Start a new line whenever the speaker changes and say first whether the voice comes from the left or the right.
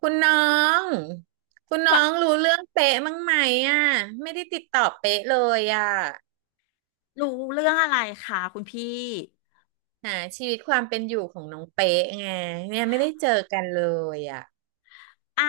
right: คุณน้องคุณน้อ
left: ว่า
right: งรู้เรื่องเป๊ะมั้างไหมอ่ะไม่ได้ติดต่อเป๊ะเลยอ่ะ
left: รู้เรื่องอะไรคะคุณพี่
right: หาชีวิตความเป็นอยู่ของน้องเป๊ะไงเนี่ยไม่ได้เจอกันเลยอ่ะ
left: อ่ะ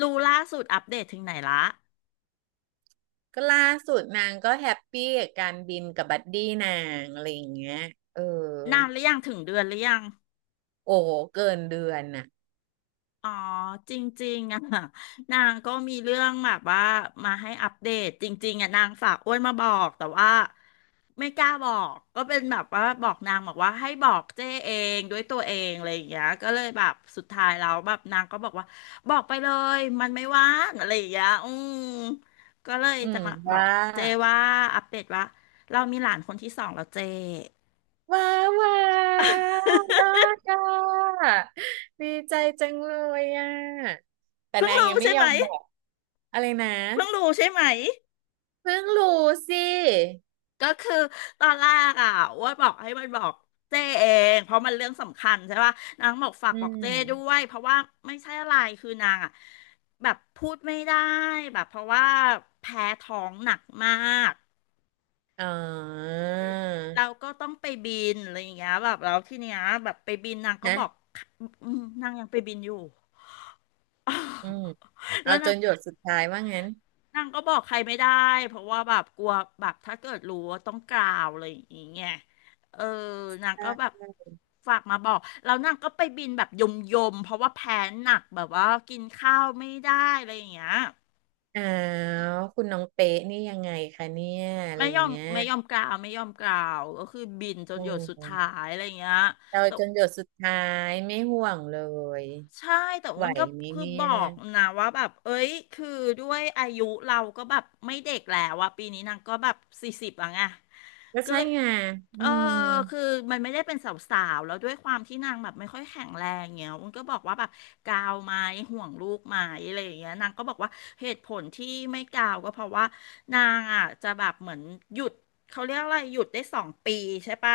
left: รู้ล่าสุดอัปเดตถึงไหนละ
right: ก็ล่าสุดนางก็แฮปปี้กับการบินกับบัดดี้นางอะไรอย่างเงี้ยเออ
left: นานหรือยังถึงเดือนหรือยัง
right: โอ้โหเกินเดือนน่ะ
left: อ๋อจริงๆอ่ะ นางก็มีเรื่องแบบว่ามาให้อัปเดตจริงๆอ่ะนางฝากอ้วนมาบอกแต่ว่าไม่กล้าบอกก็เป็นแบบว่าบอกนางบอกว่าให้บอกเจ้เองด้วยตัวเองอะไรอย่างเงี้ยก็เลยแบบสุดท้ายแล้วแบบนางก็บอกว่าบอกไปเลยมันไม่ว่างอะไรอย่างเงี้ยอืมก็เลย
right: อื
left: จะ
right: ม
left: มาบอ
right: ว่า
left: กเจ้ว่าอัปเดตว่าเรามีหลานคนที่สองแล้วเจ้
right: ว้าวว้าวยอดอ่ะดีใจจังเลยอ่ะแต่
left: เพิ่ง
right: นาง
left: รู้
right: ยังไม่
left: ใช่
right: ย
left: ไห
right: อ
left: ม
right: มบอกอะไรนะ
left: เพิ่งรู้ใช่ไหม
right: เพิ่งรู้สิ
left: ก็คือตอนแรกอ่ะอ้ว่าบอกให้มันบอกเจ้เองเพราะมันเรื่องสำคัญใช่ป่ะนางบอกฝาก
right: อื
left: บอกเจ้ด้ว
right: ม
left: ยเพราะว่าไม่ใช่อะไรคือนางอ่ะแบบพูดไม่ได้แบบเพราะว่าแพ้ท้องหนักมาก
right: อ๋อ
left: เราก็ต้องไปบินอะไรอย่างเงี้ยแบบแล้วที่เนี้ยแบบไปบินนางก็บอก
right: นะ
left: อืมนางยังไปบินอยู่
right: อืม
left: แล้
right: เอา
left: ว
right: จ
left: นาง
right: นหยดสุดท้ายว่างั้น
left: นางก็บอกใครไม่ได้เพราะว่าแบบกลัวแบบถ้าเกิดรู้ว่าต้องกล่าวอะไรอย่างเงี้ยเออนางก็แบบฝากมาบอกแล้วนางก็ไปบินแบบยมยมเพราะว่าแพ้หนักแบบว่ากินข้าวไม่ได้อะไรอย่างเงี้ย
right: อ้าวคุณน้องเป๊ะนี่ยังไงคะเนี่ยอะไร
left: ไม่
right: อ
left: ย
right: ย่า
left: อ
right: ง
left: ม
right: เงี้ย
left: ไม่ยอมกล่าวไม่ยอมกล่าวก็คือบินจ
right: โอ
left: นหยดสุดท้า
right: ้
left: ยอะไรอย่างเงี้ย
right: เรา
left: แต่
right: จนหยดสุดท้ายไม่ห่วงเลย
left: ใช่แต่
right: ไห
left: อ้
right: ว
left: วนก็
right: ไหม
left: คือ
right: เนี่
left: บ
right: ย
left: อกนะว่าแบบเอ้ยคือด้วยอายุเราก็แบบไม่เด็กแล้วอะปีนี้นางก็แบบ40แล้วไง
right: ก็
left: ก็
right: ใช่
left: เลย
right: ไง
left: เอ
right: อื
left: อ
right: ม
left: คือมันไม่ได้เป็นสาวๆ แล้วด้วยความที่นางแบบไม่ค่อยแข็งแรงเงี้ยมันก็บอกว่าแบบกาวไหมห่วงลูกไหมอะไรอย่างเงี้ยนางก็บอกว่าเหตุผลที่ไม่กาวก็เพราะว่านางอ่ะจะแบบเหมือนหยุดเขาเรียกอะไรหยุดได้2 ปีใช่ปะ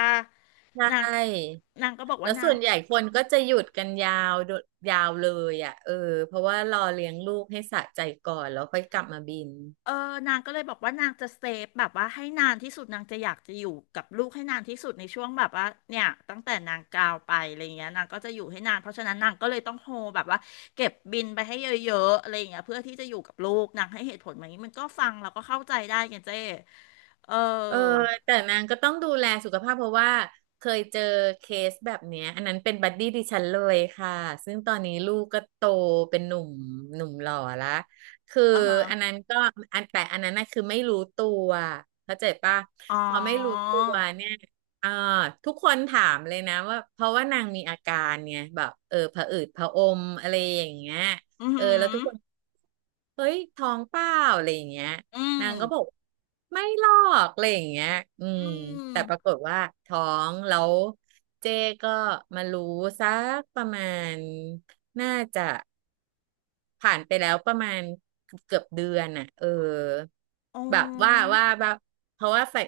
right: ใช
left: นาง
right: ่
left: นางก็บอก
right: แล้
left: ว่า
right: ว
left: นา
right: ส่
left: ง
right: วนใหญ่คนก็จะหยุดกันยาวโดยาวเลยอ่ะเออเพราะว่ารอเลี้ยงลูกให้สะใจก่อนแล้วค่อยกลับมาบิน
left: เออนางก็เลยบอกว่านางจะเซฟแบบว่าให้นานที่สุดนางจะอยากจะอยู่กับลูกให้นานที่สุดในช่วงแบบว่าเนี่ยตั้งแต่นางกาวไปอะไรเงี้ยนางก็จะอยู่ให้นานเพราะฉะนั้นนางก็เลยต้องโฮแบบว่าเก็บบินไปให้เยอะๆอะไรเงี้ยเพื่อที่จะอยู่กับลูกนางให้เหตุผลแบบนี้มันก็ฟังแล้วก็เข้าใจได้ไงเจ้เออ
right: เออแต่นางก็ต้องดูแลสุขภาพเพราะว่าเคยเจอเคสแบบเนี้ยอันนั้นเป็นบัดดี้ดิฉันเลยค่ะซึ่งตอนนี้ลูกก็โตเป็นหนุ่มหนุ่มหล่อละคือ
left: อ่าฮะ
right: อันนั้นก็อันแต่อันนั้นน่ะคือไม่รู้ตัวเข้าใจปะ
left: อ๋อ
right: พอไม่รู้ตัวเนี่ยอ่าทุกคนถามเลยนะว่าเพราะว่านางมีอาการเนี่ยแบบเออผะอืดผะอมอะไรอย่างเงี้ย
left: อือ
right: เออ
left: หื
right: แล้วทุ
left: อ
right: กคนเฮ้ยท้องเปล่าอะไรอย่างเงี้ย
left: อืม
right: นางก็บอกไม่หรอกอะไรอย่างเงี้ยอื
left: อื
right: ม
left: ม
right: แต่ปรากฏว่าท้องแล้วเจ๊ก็มารู้สักประมาณน่าจะ ผ่านไปแล้วประมาณเกือบเดือนน่ะเออ
left: อ๋อ
right: แบบว่าแบบเพราะว่าใส่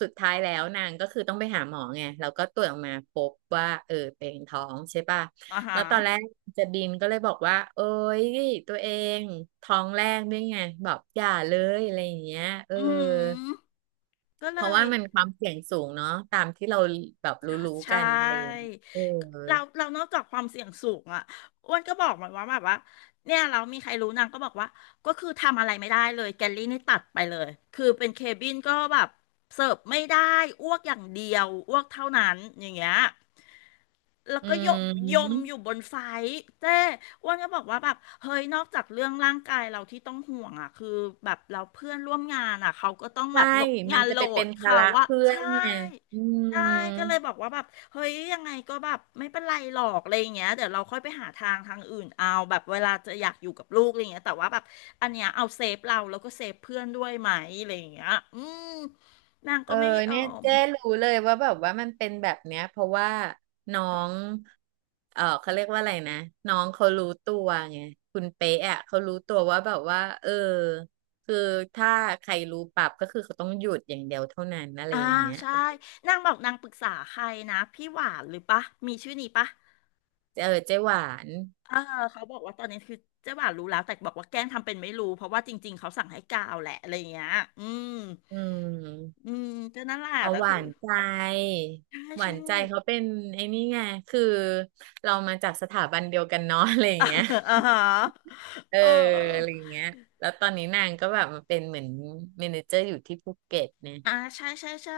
right: สุดท้ายแล้วนางก็คือต้องไปหาหมอไงแล้วก็ตรวจออกมาพบว่าเออเป็นท้องใช่ป่ะ
left: อ่าฮะ
right: แล้วตอนแรกจะดินก็เลยบอกว่าเอ้ยตัวเองท้องแรกด้วยไงบอกอย่าเลยอะไรอย่างเงี้ยเออ
left: อืมก็
right: เพ
left: เล
right: ราะ
left: ย
right: ว่ามันความเสี่ยงสูงเนาะตามที่เราแบบ
left: ใช่
right: รู้
left: ใช
right: ๆกันอะไรอย่าง
left: ่
right: เงี้ยเออ
left: เรานอกจากความเสี่ยงสูงอ่ะอ้วนก็บอกมันว่าแบบว่าเนี่ยเรามีใครรู้นางก็บอกว่าก็คือทำอะไรไม่ได้เลยแกลลี่นี่ตัดไปเลยคือเป็นเคบินก็แบบเสิร์ฟไม่ได้อ้วกอย่างเดียวอ้วกเท่านั้นอย่างเงี้ย แล้ว
right: อื
left: ก็ยมยมอยู่
right: ม
left: บนไฟท์เจ้อ้วนก็บอกว่าแบบ เฮ้ยนอกจากเรื่องร่างกายเราที่ต้องห่วงอ่ะ คือแบบเราเพื่อนร่วมงานอ่ะ เขาก็ต้องแบ
right: ใช่
left: บโหลด
right: มั
left: งา
right: น
left: น
right: จะ
left: โหล
right: ไปเป็
left: ด
right: นภา
left: เขา
right: ระ
left: ว่า
right: เพื่อ
left: ใช่
right: นเนี่ยอื
left: ใช่ก็เลย
right: ม
left: บอกว่าแบบเฮ้ยยังไงก็แบบไม่เป็นไรหรอกอะไรอย่างเงี้ยเดี๋ยวเราค่อยไปหาทางอื่นเอาแบบเวลาจะอยากอยู่กับลูกอะไรอย่างเงี้ยแต่ว่าแบบอันเนี้ยเอาเซฟเราแล้วก็เซฟเพื่อนด้วยไหมอะไรอย่างเงี้ยอืมนาง
right: เอ
left: ก็
right: อ
left: ไม่ยอ
right: เนี่ย
left: ม
right: เจ๊รู้เลยว่าแบบว่ามันเป็นแบบเนี้ยเพราะว่าน้อง เออเขาเรียกว่าอะไรนะน้องเขารู้ตัวไงคุณเป๊ะอ่ะเขารู้ตัวว่าแบบว่าเออคือถ้าใครรู้ปรับก็คือเขาต้องหยุดอย่างเดียวเท่านั้นอะไร
left: อ่า
right: อย่างเงี้ย
left: ใช่นางบอกนางปรึกษาใครนะพี่หวานหรือปะมีชื่อนี้ปะ
right: เออเจ๊หวาน
left: เออเขาบอกว่าตอนนี้คือเจ๊หวานรู้แล้วแต่บอกว่าแกล้งทำเป็นไม่รู้เพราะว่าจริงๆเขาสั่งให้กาวแหละอะไรอย่างเงี้ยอืม
right: อืม
left: อืมก็นั่นแหละ
right: เอา
left: แต่
right: ห
left: คื
right: วา
left: อ
right: นใจ
left: ใช่
right: หวา
left: ใช่
right: นใจเขาเป็นไอ้นี่ไงคือเรามาจากสถาบันเดียวกันเนาะอะไรอย่างเงี้ย
left: อ่าฮะ
right: เออ
left: เ
right: อะไร
left: ออ
right: อย่างเงี้ยแล้วตอนนี้นางก็แบบมาเป็นเหมือนเมเนเจอร์อยู่ที่ภูเก็ตเนี่ย
left: อ่าใช่ใช่ใช่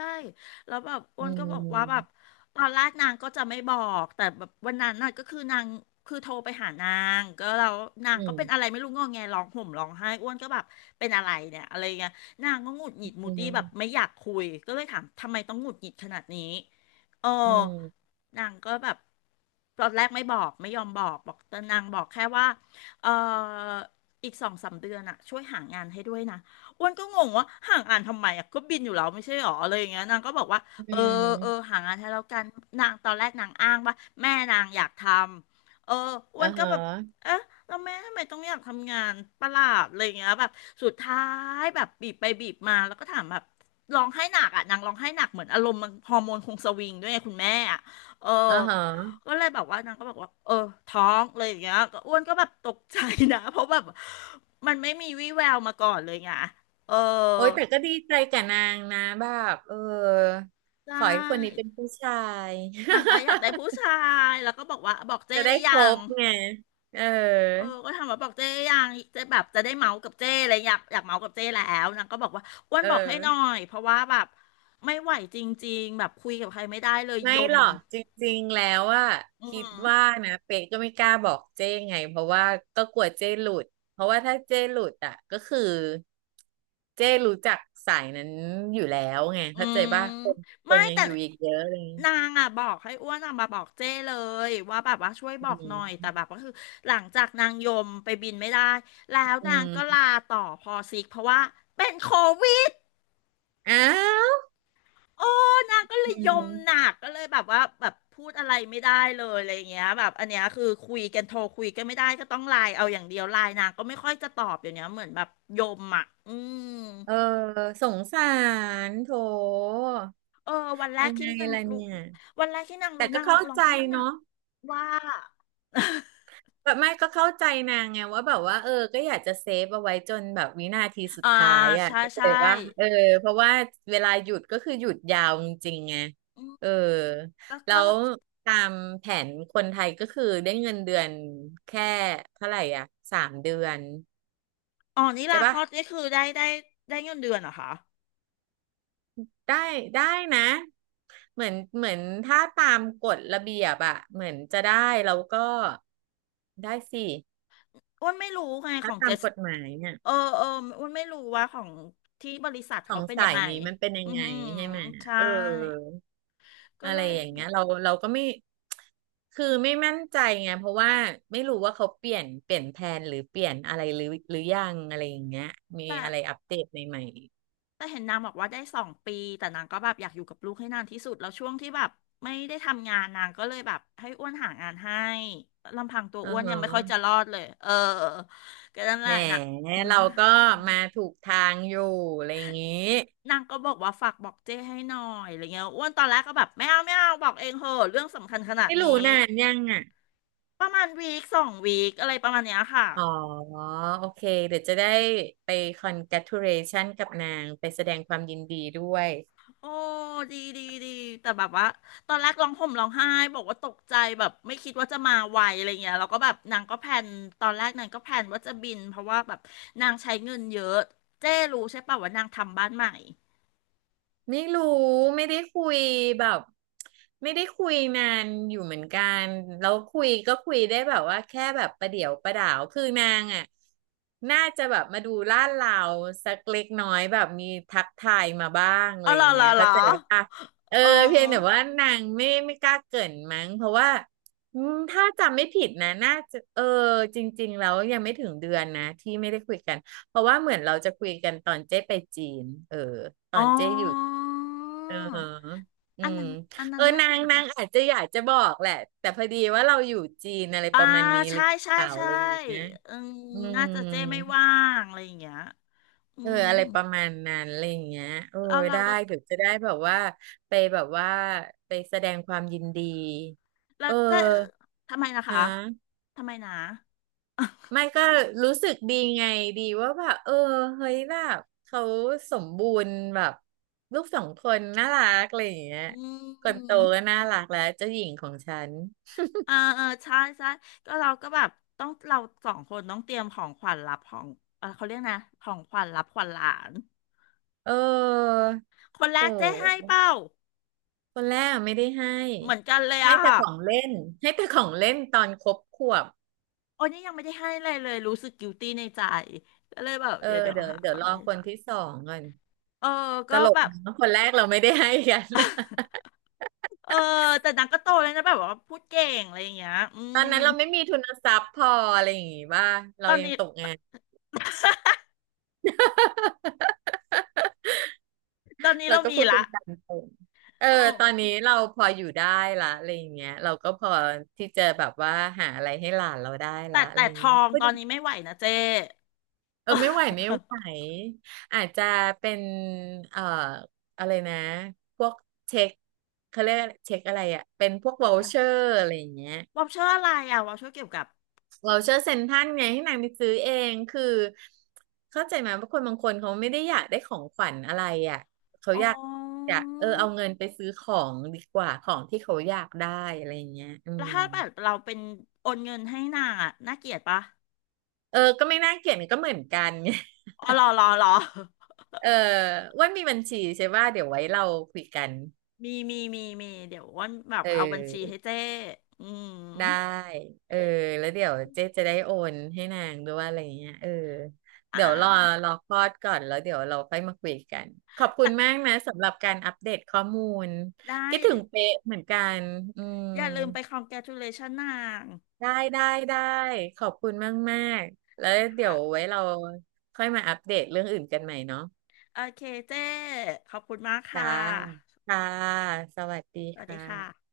left: แล้วแบบอ้
right: อื
left: วนก็บอกว่าแบบ
right: ม
left: ตอนแรกนางก็จะไม่บอกแต่แบบวันนั้นน่ะก็คือนางคือโทรไปหานางก็แล้วนาง
right: อื
left: ก็
right: ม
left: เป็นอะไรไม่รู้งอแงร้องห่มร้องไห้อ้วนก็แบบเป็นอะไรเนี่ยอะไรเงี้ยนางก็หงุดหงิดมู
right: อื
left: ตี้แบบไม่
right: ม
left: อยากคุยก็เลยถามทำไมต้องหงุดหงิดขนาดนี้เออ
right: อืม
left: นางก็แบบตอนแรกไม่บอกไม่ยอมบอกบอกแต่นางบอกแค่ว่าเอออีกสองสามเดือนอะช่วยหางานให้ด้วยนะ อ้วนก็งงว่าห่างอ่านทำไมอ่ะก็บินอยู่แล้วไม่ใช่หรออะไรอย่างเงี้ยนางก็บอกว่า
right: อื
left: เออเออ
right: ม
left: ห่างอ่านให้แล้วกันนางตอนแรกนางอ้างว่าแม่นางอยากทำอ้ว
right: อ่า
left: น
right: ฮ
left: ก็แบบ
right: ะ
left: เอ๊ะแล้วแม่ทำไมต้องอยากทำงานประหลาดอะไรอย่างเงี้ยแบบสุดท้ายแบบบีบไปบีบมาแล้วก็ถามแบบร้องไห้หนักอ่ะนางร้องไห้หนักเหมือนอารมณ์มันฮอร์โมนคงสวิงด้วยไงคุณแม่อ่ะเออ
right: อ่าฮะ
left: ก็เลยแบบว่านางก็บอกว่าเออท้องเลยอย่างเงี้ยก็อ้วนก็แบบตกใจนะ เพราะแบบมันไม่มีวี่แววมาก่อนเลยไง เออ
right: โอ้ยแต่ก็ดีใจกับนางนะแบบเออ
left: ได้
right: ขอให้คนนี้เป็นผู้ชาย
left: นางก็อยากได้ผู้ชายแล้วก็บอกว่าบอกเจ้
right: จะ
left: หรื
right: ได้
left: อ
right: ค
left: ยั
right: ร
left: ง
right: บไงเออ
left: เออก็ถามว่าบอกเจ้หรือยังเจ้แบบจะได้เมาส์กับเจ้เลยอยากเมาส์กับเจ้แล้วนางก็บอกว่าอ้วน
right: เออ
left: บอกให้หน่อยเพราะว่าแบบไม่ไหวจริงๆแบบคุยกับใครไม่ได้เลย
right: ไม่
left: ย
right: ห
left: ม
right: รอกจริงๆแล้วอะ
left: อือ
right: คิด
left: หือ
right: ว่านะเป๊กก็ไม่กล้าบอกเจ้ไงเพราะว่าก็กลัวเจ้หลุดเพราะว่าถ้าเจ้หลุดอะก็คือเจ้รู้จักสายนั้นอยู่แล้วไง
left: อื
right: เข้าใจ
left: ม
right: ป่ะคนค
left: ไม่
right: นยัง
left: แต่
right: อยู่อีกเยอะเลย
left: นางอ่ะบอกให้อ้วนอ่ะมาบอกเจ้เลยว่าแบบว่าช่วยบอ
right: อื
left: กหน่อยแต่
right: ม
left: แบบก็คือหลังจากนางยมไปบินไม่ได้แล้ว
right: อื
left: นางก็
right: ม
left: ลาต่อพอซิกเพราะว่าเป็นโควิ
right: อ้าว
left: โอ้นางก็เล
right: อื
left: ยยมหนั
right: ม
left: กก็เลยแบบว่าแบบพูดอะไรไม่ได้เลยอะไรอย่างเงี้ยแบบอันเนี้ยคือคุยกันโทรคุยกันไม่ได้ก็ต้องไลน์เอาอย่างเดียวไลน์นางก็ไม่ค่อยจะตอบอย่างเนี้ยเหมือนแบบยมอ่ะอืม
right: เออสงสารโถ
left: เออวันแร
right: ยั
left: ก
right: งไง
left: ที่นาง
right: ล่ะ
left: รู้
right: เนี่ย
left: วันแรกที่นาง
right: แต่
left: รู้
right: ก็
left: นาง
right: เข้า
left: ร้อง
right: ใจ
left: ไห้น่ะ
right: เนาะ
left: ว่า
right: แบบไม่ก็เข้าใจนางไงว่าแบบว่าเออก็อยากจะเซฟเอาไว้จนแบบวินาทีสุ ด
left: อ่า
right: ท้ายอ่ะ
left: ใช่
right: เข้าใจ
left: ใช่
right: ว่าเออเพราะว่าเวลาหยุดก็คือหยุดยาวจริงๆไง
left: อืม
right: เออ
left: ก็
right: แล้
left: ก็
right: วตามแผนคนไทยก็คือได้เงินเดือนแค่เท่าไหร่อ่ะสามเดือน
left: อ๋อนี่
right: ใช่
left: ลาคล
right: ปะ
left: อดนี่คือได้ได้ได้เงินเดือนเหรอคะ
right: ได้ได้นะเหมือนถ้าตามกฎระเบียบอะเหมือนจะได้แล้วก็ได้สิ
left: อ้วนไม่รู้ไงข
right: ถ้า
left: อง
right: ตา
left: เจ
right: ม
left: ส
right: กฎหมายเนี่ย
left: เอออ้วนไม่รู้ว่าของที่บริษัท
right: ขอ
left: เขา
right: ง
left: เป็นยั
right: สา
left: ง
right: ย
left: ไง
right: นี้มันเป็นยั
left: อื
right: ง
left: อ
right: ไง
left: หือ
right: ใช่ไหม
left: ใช่
right: เออ
left: ก็
right: อะ
left: เล
right: ไร
left: ย
right: อย่าง
left: แบ
right: เงี้ย
left: บ
right: เราก็ไม่คือไม่มั่นใจไงเพราะว่าไม่รู้ว่าเขาเปลี่ยนแผนหรือเปลี่ยนอะไรหรือยังอะไรอย่างเงี้ยมี
left: แต่
right: อะไรอัปเดตใหม่
left: แต่เห็นนางบอกว่าได้สองปีแต่นางก็แบบอยากอยู่กับลูกให้นานที่สุดแล้วช่วงที่แบบไม่ได้ทำงานนางก็เลยแบบให้อ้วนหางานให้ลำพังตัว
right: ๆอื
left: อ้
right: อ
left: วน
right: ฮะ
left: ยังไม่ค่อยจะรอดเลยเออก็นั่นแห
right: แหม
left: ละนะอืม
right: เราก็มาถูกทางอยู่อะไรอย่างงี้
left: นางก็บอกว่าฝากบอกเจ้ให้หน่อยอะไรเงี้ยอ้วนตอนแรกก็แบบไม่เอาไม่เอาบอกเองเหอะเรื่องสำคัญขนาด
right: ไม่
left: นี้
right: รู้นานยังอ่ะ
left: ประมาณวีคสองวีคอะไรประมาณเนี้ยค่ะ
right: อ๋อโอเคเดี๋ยวจะได้ไป congratulation กับนางไปแสดงความยินดีด้วย
left: โอ้ดีดีดีแต่แบบว่าตอนแรกร้องห่มร้องไห้บอกว่าตกใจแบบไม่คิดว่าจะมาไวอะไรเงี้ยแล้วก็แบบนางก็แพลนตอนแรกนางก็แพลนว่าจะบินเพราะว่าแบบนางใช้เงินเยอะเจ้รู้ใช่ป่ะว่านางทำบ้านใหม่
right: ไม่รู้ไม่ได้คุยแบบไม่ได้คุยนานอยู่เหมือนกันแล้วคุยก็คุยได้แบบว่าแค่แบบประเดี๋ยวประดาวคือนางอ่ะน่าจะแบบมาดูลาดเลาสักเล็กน้อยแบบมีทักทายมาบ้างอะ
left: อ๋อ
right: ไร
left: เหร
right: อ
left: อ
right: ย่าง
left: เหร
right: เงี้
left: อ
right: ย
left: เหรอ
right: เข้าใจป่ะเออ
left: เ
right: เพียงแต่
left: ออ
right: ว่านางไม่กล้าเกริ่นมั้งเพราะว่าอืมถ้าจำไม่ผิดนะน่าจะเออจริงๆแล้วยังไม่ถึงเดือนนะที่ไม่ได้คุยกัน เพราะว่าเหมือนเราจะคุยกันตอนเจ๊ไปจีนเออตอ
left: อ๋
right: นเจ๊อยู่
left: อ
right: เอออื
left: อัน
right: ม
left: นั้นอัน
right: เอ
left: นั้
right: อ
left: นน่า
right: นา
left: จะ
right: ง
left: รู้ป่ะ
right: อาจจะอยากจะบอกแหละแต่พอดีว่าเราอยู่จีนอะไร
left: อ่า
right: ประมาณนี้หรื
left: ใช่
right: อ
left: ใช่
right: เปล่า
left: ใช่
right: อะไรอย่างเงี้ย
left: อืม
right: อื
left: น่า
right: ม
left: จะเจ้ไม่ว่างอะไรอย่างเงี้ยอื
right: เออ
left: ม
right: อะไรประมาณนั้นอะไรอย่างเงี้ยเออ
left: แล้วเรา
right: ได้
left: ก็
right: เดี๋ยวจะได้แบบว่าไปแบบว่าไปแสดงความยินดี
left: แล้ว
right: เออ
left: จะทำไมนะ
right: ฮะ
left: คะ ทำไมนะ
right: ไม่ก็รู้สึกดีไงดีว่าแบบเออเฮ้ยแบบเขาสมบูรณ์แบบลูกสองคนน่ารักอะไรอย่างเงี้ย
left: อื
right: คนโต
left: ม
right: ก็น่ารักแล้วเจ้าหญิงของฉัน
left: เออเออใช่ใช่ก็เราก็แบบต้องเราสองคนต้องเตรียมของขวัญรับของเออเขาเรียกนะของขวัญรับขวัญหลาน
right: เออ
left: คนแร
right: โอ
left: กเจ๊ให้
right: ้
left: เป้า
right: คนแรกไม่ได้ให้
left: เหมือนกันเลย
right: ให้
left: อะ
right: แต่
left: ค่ะ
right: ของเล่นให้แต่ของเล่นตอนครบขวบ
left: โอ้ยนี่ยังไม่ได้ให้เลยเลยรู้สึกกิวตี้ในใจก็เลยแบบ
right: เออ
left: เดี๋ยว
right: เดี๋ยว
left: หาของ
right: ร
left: อะ
right: อ
left: ไรให
right: คนที่
left: จ้ะ
right: สองก่อน
left: เออ
right: ต
left: ก็
right: ลก
left: แบบ
right: นะคนแรกเราไม่ได้ให้กัน
left: เออแต่นางก็โตเลยนะแบบว่าพูดเก่งอะไรอย่างเงี้ยอื
right: ตอน
left: ม
right: นั้นเราไม่มีทุนทรัพย์พออะไรอย่างงี้ว่าเรา
left: ตอน
right: ยัง
left: นี้
right: ตกงาน
left: ตอนนี้
right: เรา
left: เรา
right: ก็
left: มี
right: พูดกั
left: ละ
right: นตามตรงเออ
left: โอ
right: ตอนนี้
left: ้
right: เราพออยู่ได้ละอะไรอย่างเงี้ยเราก็พอที่จะแบบว่าหาอะไรให้หลานเราได้
left: แต่
right: ละอะ
left: แต่
right: ไรอ
left: ท
right: ย่างเงี้
left: อ
right: ย
left: ง
right: พู
left: ต
right: ด
left: อนนี้ไม่ไหวนะเจ้
right: เออไม่ไหวไม่ไหว อาจจะเป็นเอ่ออะไรนะพวกเช็คเขาเรียกเช็คอะไรอะเป็นพวก v o ลเชอร์อะไรอย่างเงี้ย
left: วอลเชอร์อะไรอ่ะวอลเชอร์เกี่ยวกับ
right: เราเชอร์เซ็นทรัลไงให้นางไปซื้อเองคือเข้าใจไหมว่าคนบางคนเขาไม่ได้อยากได้ของขวัญอะไรอ่ะเขา
left: อ๋
right: อยาก
left: อ
right: เออเอาเงินไปซื้อของดีกว่าของที่เขาอยากได้อะไรอย่างเงี้ยอื
left: แล้ว
right: ม
left: ถ้าแบบเราเป็นโอนเงินให้นางอ่ะน่าเกลียดปะ
right: เออก็ไม่น่าเกลียดก็เหมือนกันไง
left: อ๋อ รอรอ
right: เอออ้ว่ามีบัญชีใช่ว่าเดี๋ยวไว้เราคุยกัน
left: มี เดี๋ยวอ้วันแบ
right: เ
left: บเอาบัญชี
right: ออ
left: ให้เจ้อืม
right: ได้เออแล้วเดี๋ยวเจ๊จะได้โอนให้นางด้วยอะไรอย่างเงี้ยเออ
left: อ่
right: เดี๋ยวร
left: า
right: อคลอดก่อนแล้วเดี๋ยวเราค่อยมาคุยกันขอบคุ
left: แต่
right: ณมากนะสำหรับการอัปเดตข้อมูล
left: ได้
right: คิดถึงเป๊ะเหมือนกันอืม
left: อย่าลืมไปคอ n แก a ุเลชชั่นนาง
right: ได้ได้ขอบคุณมากมากแล้วเดี๋ย
left: ค่ะ
right: วไว้เราค่อยมาอัปเดตเรื่องอื่นกันใหม่เนาะ
left: โอเคเจ้ขอบคุณมาก
right: จ้า
left: ค่ะ
right: ค่ะสวัสดี
left: ส
right: ค
left: วัสดี
right: ่ะ
left: ค่ะ